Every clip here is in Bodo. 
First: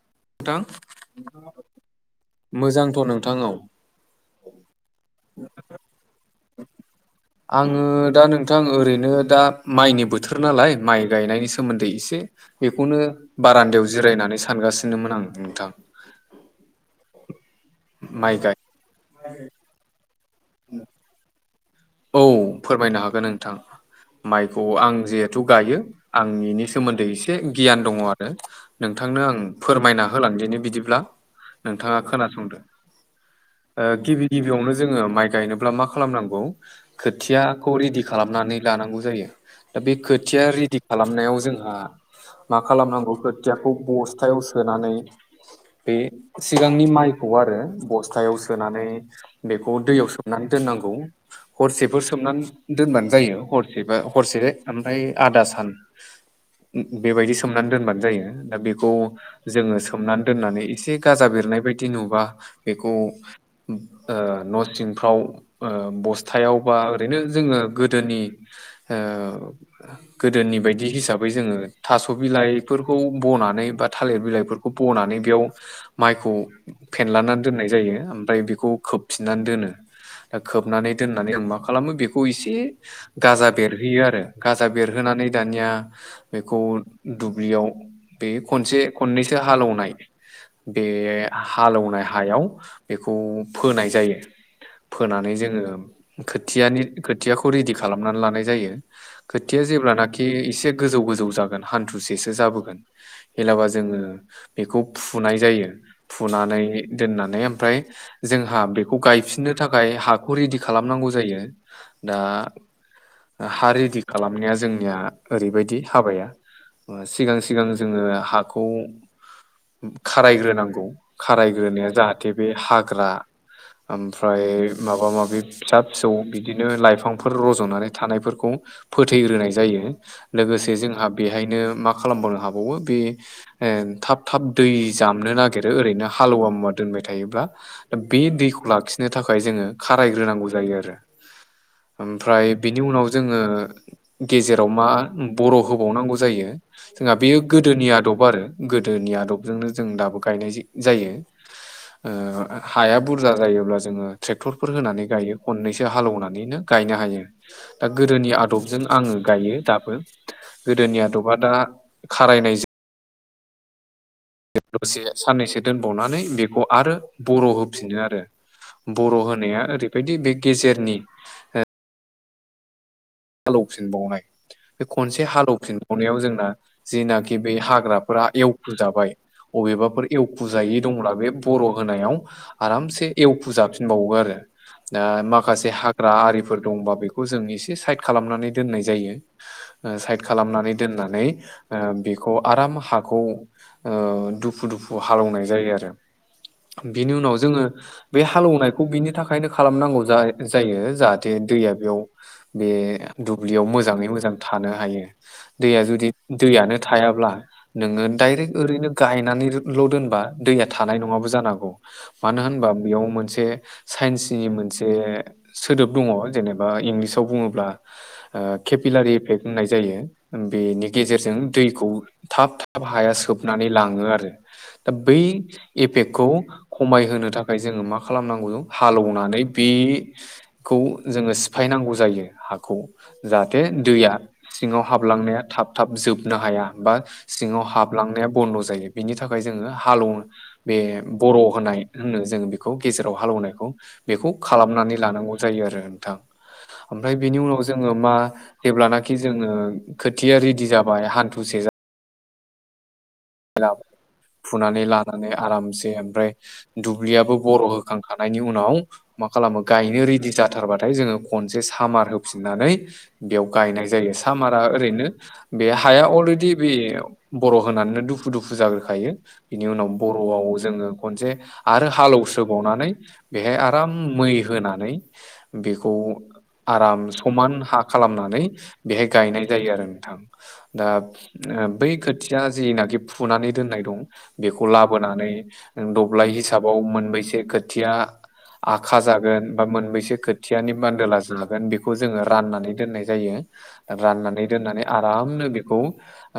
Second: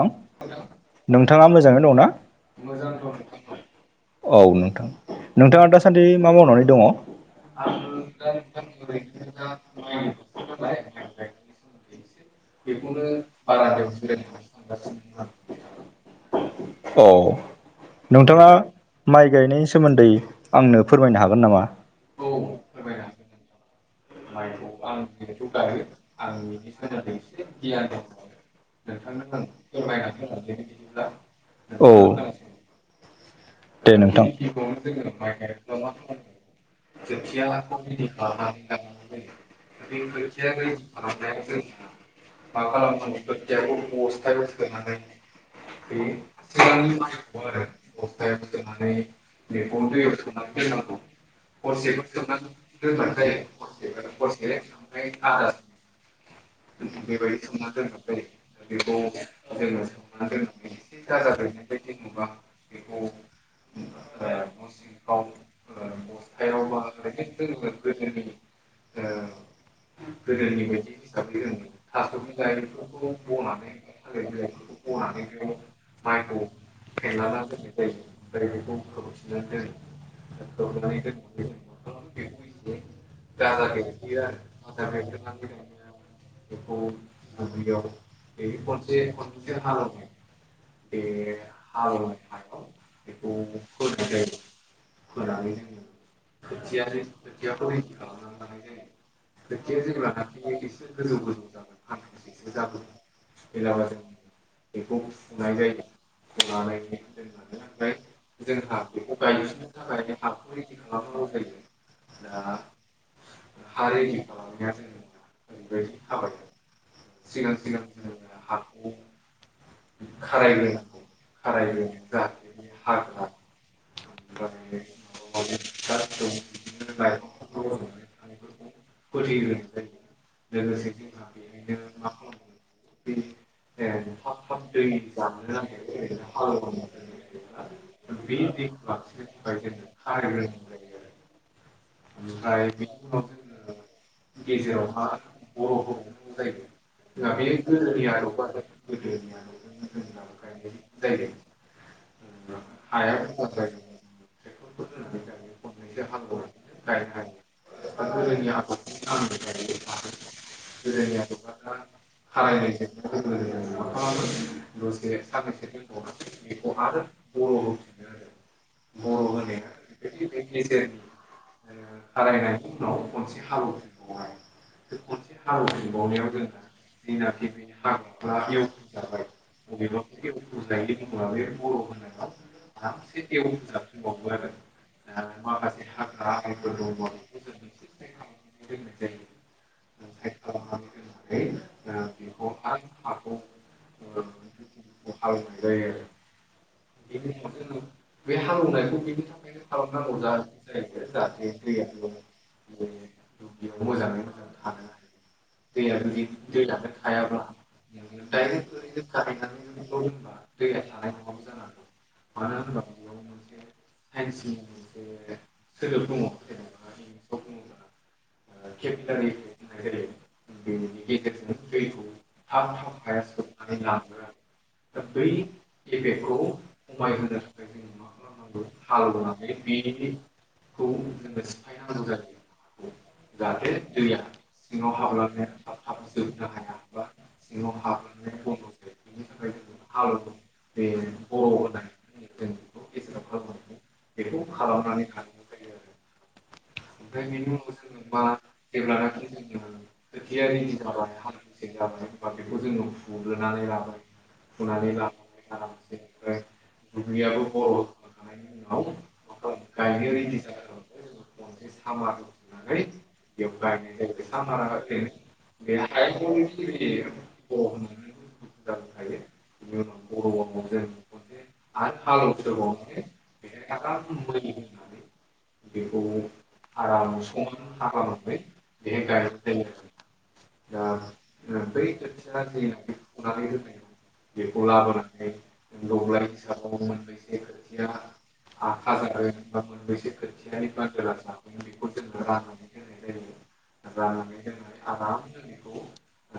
नोंथा नोंथां नोंथाङा मोजाङै दंना मोजांथ' नोंथां औ औ नोंथां नोंथाङा दासान्दि मा मावनानै दङ? आङो दा नोंथां ओरैनो दा माइनि बोथोर नालाय माइ गायनायनि सोमोन्दै एसे बेखौनो बारान्दायाव जिरायनानै सान औ माइ नोंथाङा गाय माइ गायनायनि सोमोन्दै आंनो फोरमायनो हागोन नामा? औ फोरमायनो हागोन नोंथां। माइखौ आं जिहेथु गायो आं बेनि सोमोन्दै एसे गियान दङआरो नोंथांनो आं फोरमायना होलांदिनि बिदिब्ला औ नोंथाङा खोनासंदो ओ दे नोंथां गिबि गिबियावनो जोङो माइ गायनोब्ला मा खालामनांगौ खोथियाखौ रेदि खालामनानै ला लानांगौ जायो दा बे खोथिया रेडि खालामनायाव जोंहा मा खालामनांगौ खोथियाखौ बस्थायाव सोनानै बे सिगांनि माइखौ आरो बस्थायाव सोनानै बेखौ दैयाव सो सोमनानै दोननांगौ हरसेफोर सोमनानै दोनबानो जायो हर सेबा हरसे ओमफ्राय आदा सान बेबायदि सोमनानै दोनबानो जायो दा बेखौ जोङो सोमनानै दोननानै एसे गाजा बेरनायबायदि नुबा बेखौ ओ न'सिंफ्राव ओ बस बस्थायावबा ओरैनो जोङो गोदोनि ओ गोदोनि बायदि हिसाबै जोङो थास' बिलाइफोरखौ बनानै बा थालिर बिलाइफोर खौ बनानै बेयाव माइखौ फेनलानानै दोननाय जायो ओमफ्राय बेखौ खोबफिननानै दोनो दा खोबनानै दोननानै आं मा खालामो बेखौ एसे गाजा बेरहोयो आरो गाजा बेरहोनानै दानिया बेखौ दुब्लियाव बे खनसे खननैसो हालेवनाय बे हालौनाय हायाव बेखौ फोनाय जायो फोनानै जोङो खोथियानि खोथियाखौ रेडि खालाम खालामनानै लानाय जायो खोथिया जेब्लानाखि एसे गोजौ गोजौ जागोन हान्थुसेसो जाबोगोन हेलाबा जोङो बेखौ फुनाय जायो फुनानै दोननानै ओमफ्राय जोंहा बेखौ गायफिननो थाखाय हाखौ रेडि खालामनांगौ जायो दा हा रेडि खालामनाया जोंनिया ओरैबायदि हाबाया सिगां सिगां जोङो हाखौ खारायग्रोनांगौ खारायग्रोनाया जाहाथे बे हाग्रा ओमफ्राय माबा माबि फिसा फिसौ बिदिनो लाइफांफोर रज'नानै थानायफोरखौ फोथैग्रोनाय जायो लोगोसे जोंहा बेहायनो मा खालामबावनो हाबावो बे ओ थाब थाब दै जामनो नागिरो ओरैनो हालुवा मुवा दोनबाय थायोब्ला दा बे दैखौ लाखिनो थाखाय जोङो खारायग्रोनांगौ जायो आरो ओमफ्राय बिनि उनाव जोङो गेजेराव मा बर' होबावनांगौ जायो जोंहा बेयो गोदोनि आदब आरो गोदोनि आदबजोंनो जों दाबो गायनाय जायो ओ हाया बुरजा जायोब्ला जोङो ट्रेक्टरफोर होनानै गायो खननैसो हालौवनानैनो गायनो हायो दा गोदोनि आदबजों आङो गायो दाबो गोदोनि आदबा दा खारायनायजो [inaudible] दसे साननैसो दोनबावनानै बेखौ आरो बर' होफिनो आरो बर' होनाया ओरैबायदि बे गेजेरनि हारायनायनि उनाव मोननसे हालौफिनबावनाय हालवफैबावनाय बे खनसे हालेफिनबावनायाव जोंना जिनाखि बे हाग्राफोरा एवखुजाबाय अबेबाफोर एवखु जायै दंब्ला बे बर' होनायाव आरामसे एवखु जाफिनबावो आरो दा माखासे हाग्रा आरिफोर दंबा बेखौ जों एसे साइद खालामनानै दोननाय जायो ओ साइद खालामनानै दोननानै ओ बेखौ आराम हाखौ ओ दुफु दुफु हालेवनाय जायो आरो बिनि उनाव जोङो बे हालौवनायखौ बिनि थाखायनो खालामनांगौ जा जायो जाहाथे दैया बेयाव बे दुब्लियाव मोजाङै मोजां थानो हायो दैया जुदि दैयानो थायाब्ला नोङो दडाइरेक्ट ओ ओरैनो गायनानैल' दोनबा दैया थानाय नङाबो जानांगौ मानो होनबा बेयाव मोनसे साइन्सनि मोनसे सोदोब दङ जेनेबा इंलिसाव बुङोब्ला ओ केपिलारि इफेक्ट होननाय जायो बेनि गेजेरजों दैखौ थाब थाब हाया सोब नानै लाङो आरो दा बै एफेक्टखौ खमायहोनो था खाय जोङो मा खालामनांगौ जों हालौवनानै बेखौ जोङो सिफायनांगौ जायो हाखौ जाहाथे दैया सिङाव हाबलांनाया थाब थाब जोबनो हाया बा सिङाव हाबलां बिनि थाखाय जोङो हालेव बे बर' होनाय होनो जों बेखौ गेजेराव हालौनायखौ बेखौ खालामनानै लानांगौ जायो आरो नोंथां ओफ्राय बेनि उनाव जोङो मा जेब्लानाखि जोङो खोथिया रेडि जाबाय हान्थुसे जा फुग्रोनानै लाबाय। फुनानै लानानै आरामसे ओमफ्राय दुब्लियाबो बर' होखांखानि उनाव मा खालामो गायनो रेडि जाथारबाथाय जोङो खनसे सामार होफिननानै बेयाव गायनाय जायो सामारा ओरैनो बे हाया अलरेडि बे बर' होनानै दु फु जाग्रोखायो। बिनि उनाव बर'आव जोङो खनसे आरो हालेवस्रोबावनानै बेहाय आराम मै होनानै बेखौ आराम समान हा खालामनानै बेहाय गायनाय जायो आरो नोंथां दा ओ बै खोथिया जिनाखि फुनानै दोननाय दं। बेखौ लाबोनानै ओं दब्लाय हिसाबाव मोनबैसे खोथिया आखा जागोन बा मोनबैसे खोथियानि बान्दोला जागोन बेखौ जोङो राननानै दोननाय जायो। राननानै दोननानै आरामनो बेखौ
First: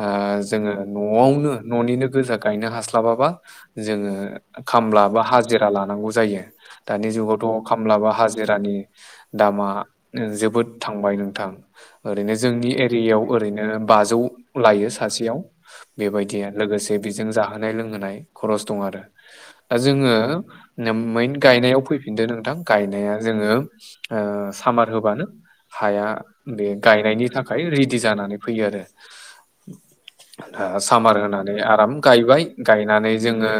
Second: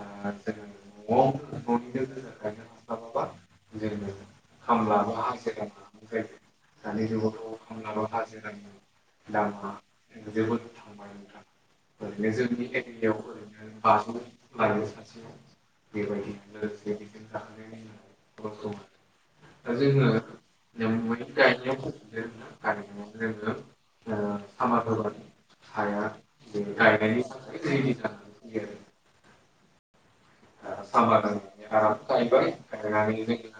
ओ जोङो न'आवनो न'निनो गोजा गायनो हास्लाबाबा जोङो खामला बा हाजिरा लानांगौ जायो। दानि जुगावथ' खामलाबा हाजिरानि दामानो जोबोद थांबाय नोंथां ओरैनो जोंनि एरियायाव ओरैनो बाजौ लायो सासेयाव बेबायदि लोगोसे बेजों जाहोनाय लोंहोनाय खरस दं आरो दा जोङो नोम मेन गायनायाव फैफिनदो नोंथां गायनाया जोङो ओ सामार होबानो हाया बे गायनायनि थाखाय रेडि जानानै फैयो आरो। ओ सामार होना आराम गायबाय गायनानै जोङो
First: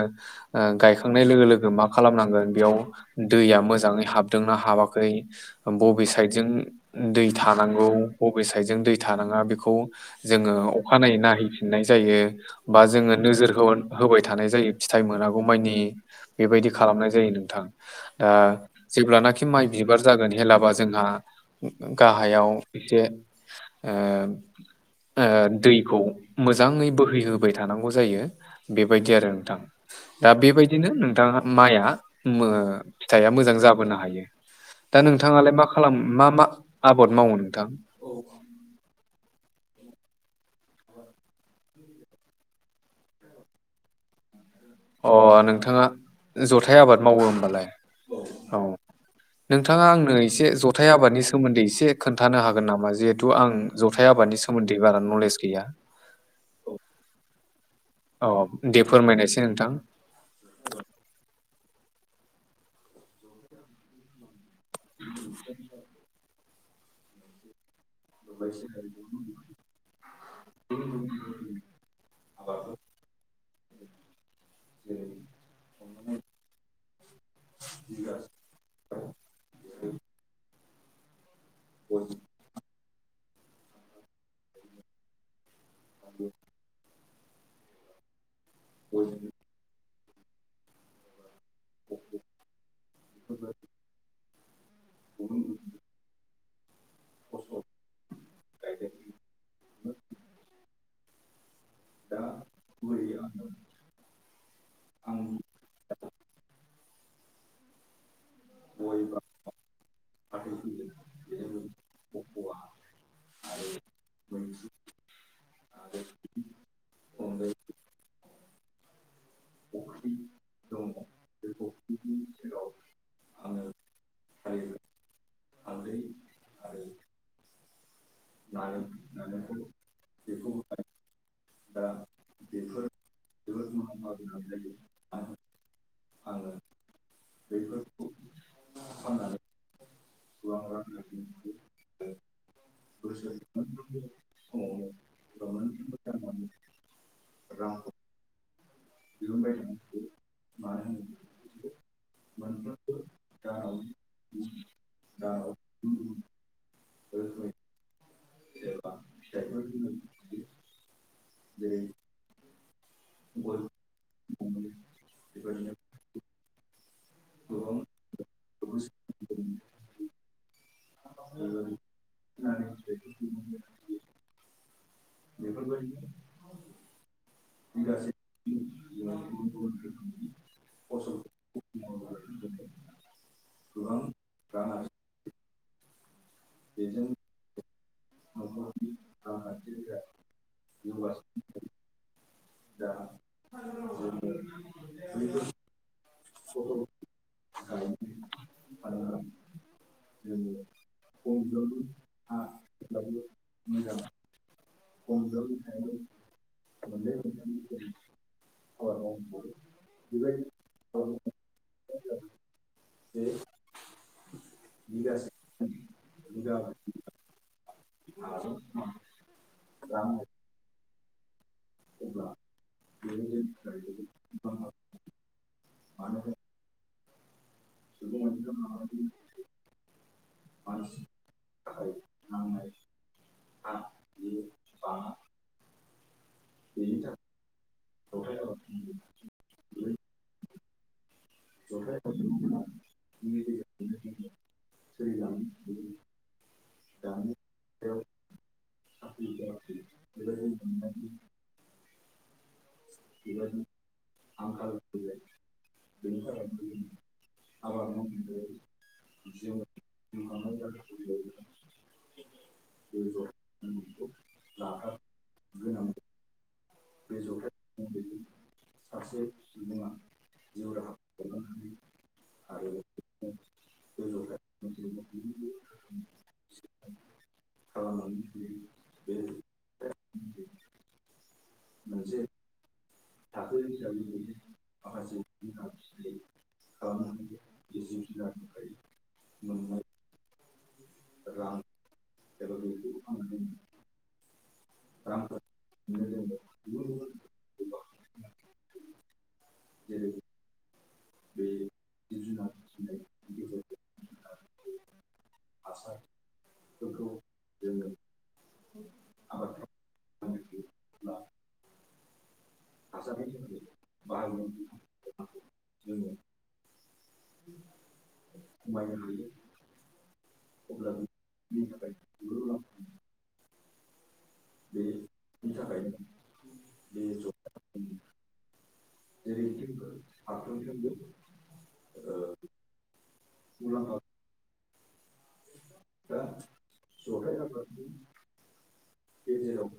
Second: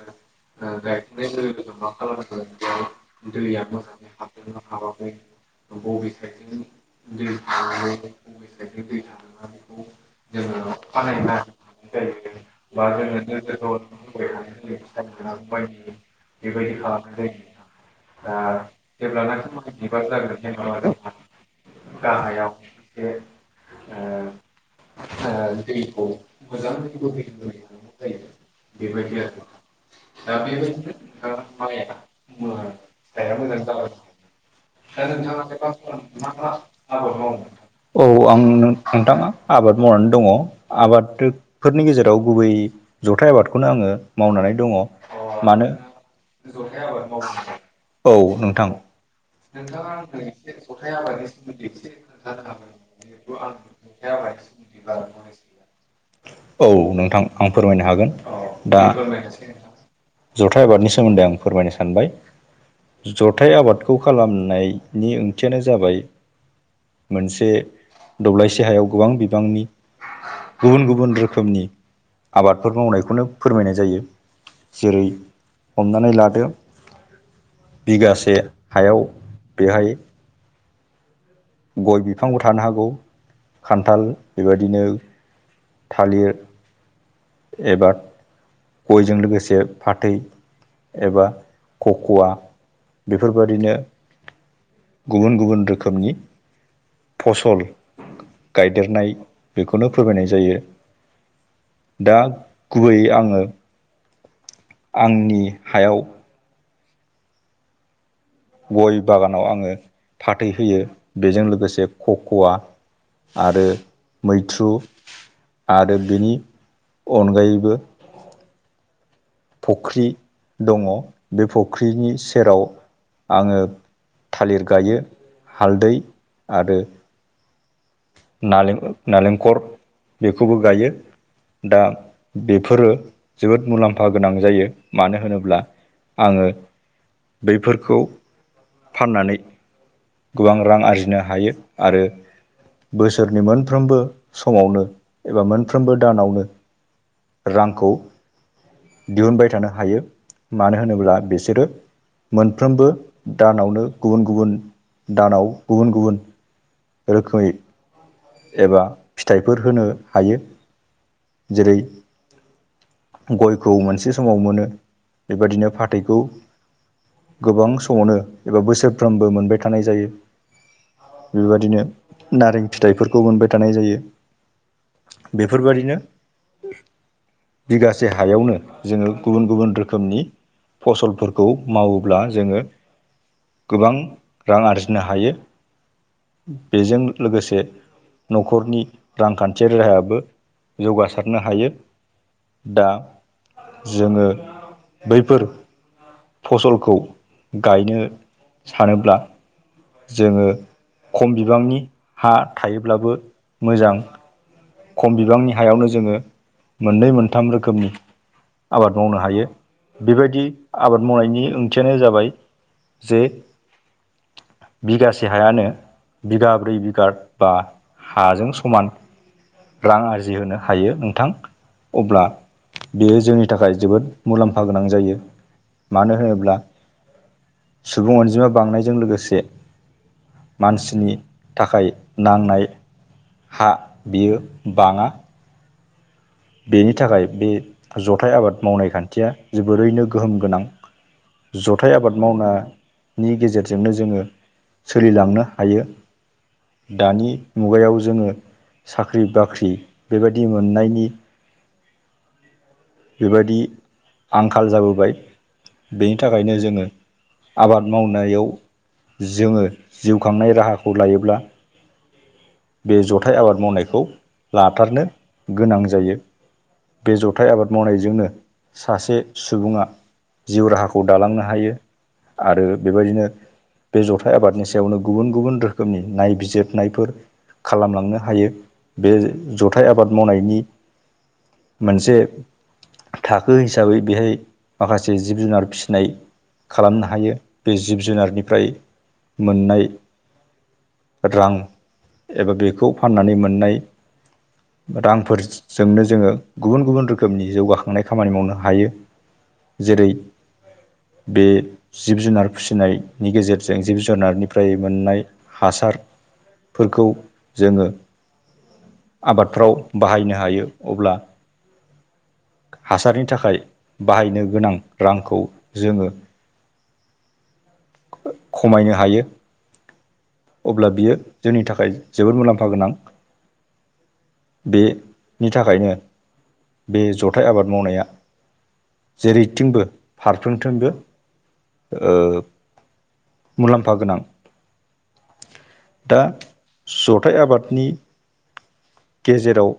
ओ गायखांनाय लोगो लोगो मा खालामनांगोन बेयाव दैया मोजाङै हाबदोंना हाबाखै बबे साइडजों दै थानांगौ। बबे साइद जों दै थानाङा बेखौ जोङो अखानायै नायहैफिननाय जायो। बा जोङो नोजोर हो-होबाय थानाय जायो फिथाइ मोनागौ मानि बेबायदि खालामनाय जायो नोंथां। दा जेब्लानाखि माइ बिबार जागोन हेलाबा जोंहा गाहायाव एसे ओ ओ दैखौ मोजाङै बोहैहो बाय थानांगौ जायो बेबायदि आरो नोंथां। दा बेबायदिनो नोंथाङा माइआ मो फिथाइआ मोजां जाबोनो हायो। दा नोंथाङालाय मा खालाम मा मा आबाद मावो नोंथां औ आं नों थाङा आबाद मावनानै दङ आबाद फोरनि गेजेराव गुबै जथाइ आबादखौनो आङो मावनानै दङ। अ मानो नोंथाङा जथाय आबाद मावो होमबालाय औ नोंथाङा आंनो एसे जथाय आबादनि सोमोन्दै एसे खोन्थानो हागोन नामा जिहेथु आं जथाइ आबादनि सोमोन्दै बारा नलेज गैया। औ नोंथां आं फोरमायनो हागोन औ दे दा फोरमायनायसै नोंथां जथाइ आबादनि सोमोन्दै आं फोरमायनो सानबाय जथाइ आबादखौ खालामनाय नि ओंथियानो जाबाय मोनसे दौब्लायसे हायाव गोबां बिबांनि गुबुन गुबुन रोखोमनि आबादफोर मावनायखौनो फोरमायनाय जायो। जेरै हमनानै लादो। बिगासे हायाव बेहाय गय बिफांबो थानो हागौ खान्थाल बेबायदिनो थालिर एबा गयजों लोगोसे फाथै एबा कक'वा बेफोरबायदिनो गुबुन गुबुन रोखोमनि फसल गायदेरनाय बेखौनो फोरमायनाय जायो। दा गुबैयै आङो आंनि हायाव गय बागानाव आङो फाथै होयो बेजों लोगोसे खख'आ आरो मैथ्रु आरो बेनि अनगायैबो फख्रि दङ बे फख्रिनि सेराव आङो थालिर गायो हालदै आरो नालें- नालेंखर बेखौबो गायो। दा बेफोरो जोबोद मुलाम्फा गोनां जायो मानो होनोब्ला आङो बैफोरखौ फाननानै गोबां रां आरजिनो हायो आरो। बोसोरनि मोनफ्रोमबो समावनो एबा मोनफ्रोमबो दानावनो रांखौ दिहुनबाय थानो हायो मानो होनोब्ला बिसोरो मोनफ्रोमबो दानावनो गुबुन गुबुन दानाव गुबुन गुबुन रोखोमै एबा फिथाइफोर होनो हायो। जेरै गयखौ मोनसे समाव मोनो। बेबादिनो फाथैखौ गोबां समावनो एबा बोसोरफ्रोमबो मोनबाय थानाय जायो। बेबादिनो नारें फिथाइफोरखौ मोनबाय थानाय जायो। बेफोरबायदिनो बेफोरबादिनो बिगासे हायावनो जोङो गुबुन गुबुन रोखोमनि फसलफोरखौ मावोब्ला जोङो गोबां रां आरजिनो हायो। बेजों लोगोसे न'खरनि रांखान्थियारि राहायाबो जौगासारनो हायो। दा जोङो बैफोर फसलखौ गायनो सानोब्ला जोङो खम बिबांनि हा थायोब्लाबो मोजां खम बिबांनि हायावनो जोङो मोननै मोनथाम रोखोमनि आबाद मावनो हायो। बेबायदि आबाद मावनायनि ओंथियानो जाबाय जे बिगासे हायानो बिगाब्रै बिगा बा हाजों समान रां आरजिहोनो हायो नोंथां अब्ला बेयो जोंनि थाखाय जोबोद मुलाम्फा गोनां जायो। मानो होनोब्ला सुबुं अनजिमा बांनायजों लोगोसे मानसिनि थाखाय नांनाय हा बियो बाङा बेनि थाखाय बे जथाइ आबाद मावनाय खान्थिया जोबोरैनो गोहोम गोनां। जथाइ आबाद मावनायनि गेजेरजोंनो जोङो सोलिलांनो हायो। दानि मुगायाव जोङो साख्रि बाख्रि बेबायदि मोननायनि बेबायदि आंखाल जाबोबाय बेनि थाखायनो जोङो आबाद मावनायाव जोङो जिउ खांनाय राहाखौ लायोब्ला बे जथाइ आबाद मावनायखौ लाथारनो गोनां जायो। बे जथाइ आबाद मावनायजोंनो सासे सुबुङा जिउ राहाखौ दालांनो हायो। आरो बेबायदिनो बे जथाइ आबादनि सायावनो गुबुन गुबुन रोखोमनि नायबिजिरनायफोर खालामलांनो हायो बे जथाइ आबाद मावनायनि मोनसे थाखो हिसाबै बेहाय माखासे जिब जुनार फिसिनाय खालामनो हायो। बे जिब जुनारनिफ्राय मोननाय रां एबा बेखौ फाननानै मोननाय रांफोरजोंनो जोङो गुबुन गुबुन रो खोमनि जौगाखांनाय खामानि मावनो हायो जेरै बे जिब जुनार फिसिनायनि गेजेरजों जिब जुनारनिफ्राय मोननाय हासार फोरखौ जोङो आबादफ्राव बाहायनो हायो। अब्ला हासारनि थाखाय बाहायनो गोनां रांखौ जोङो [inaudible] खमायनो हायो। अब्ला बियो जोंनि थाखाय जोबोद मुलाम्फा गोनां। बे नि थाखायनो बे जथाय आबाद मावनाया जेरैथिंबो फारफ्रोमथिंबो ओ मुलाम्फा गोनां। [inaudible] दा जथायाइ आबादनि गेजेराव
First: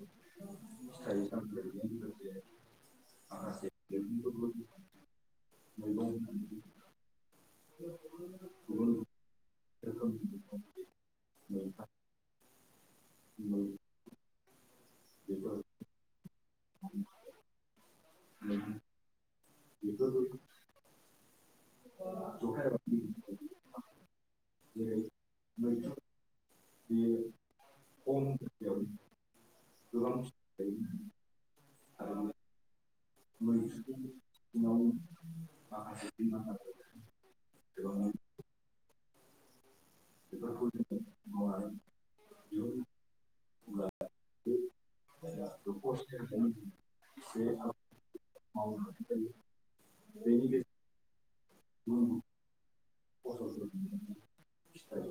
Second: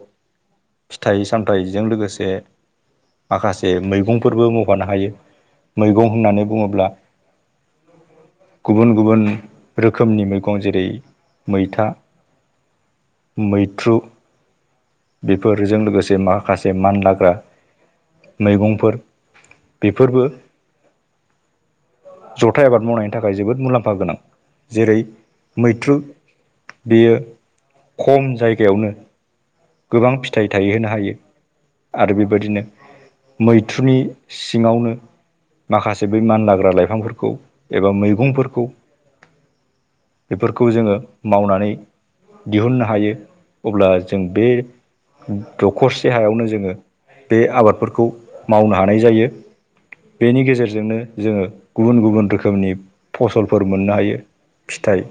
फिथाइ सामथाइजों लोगोसे माखासे मैगंफोरबो मावफानो हायो मैगं होननानै बुङोब्ला गुबुन गुबुन रोखोमनि मैगं जेरै मैथा मैथ्रु बेफोरजों लोगोसे माखासे मानलाग्रा मैगंफोर बेफोरबो जथाय आबाद मावनायनि थाखाय थाखाय जोबोद मुलाम्फा गोनां जेरै मैथ्रु बेयो खम जायगायावनो गोबां फिथाइ थायहोनो हायो आरो बेबायदिनो मैथ्रुनि सिङावनो माखासे बै मानलाग्रा लाइफांफोरखौ एबा मैगंफोरखौ बेफोरखौ जोङो मावनानै दिहुननो हायो अब्ला जों बे दखरसे हायावनो जोङो बे आबादफोरखौ मावनो हानाय जायो। बेनि गेजेरजोंनो जोङो गुबुन गुबुन रोखोमनि फसलफोर मोननो हायो। फिथाइ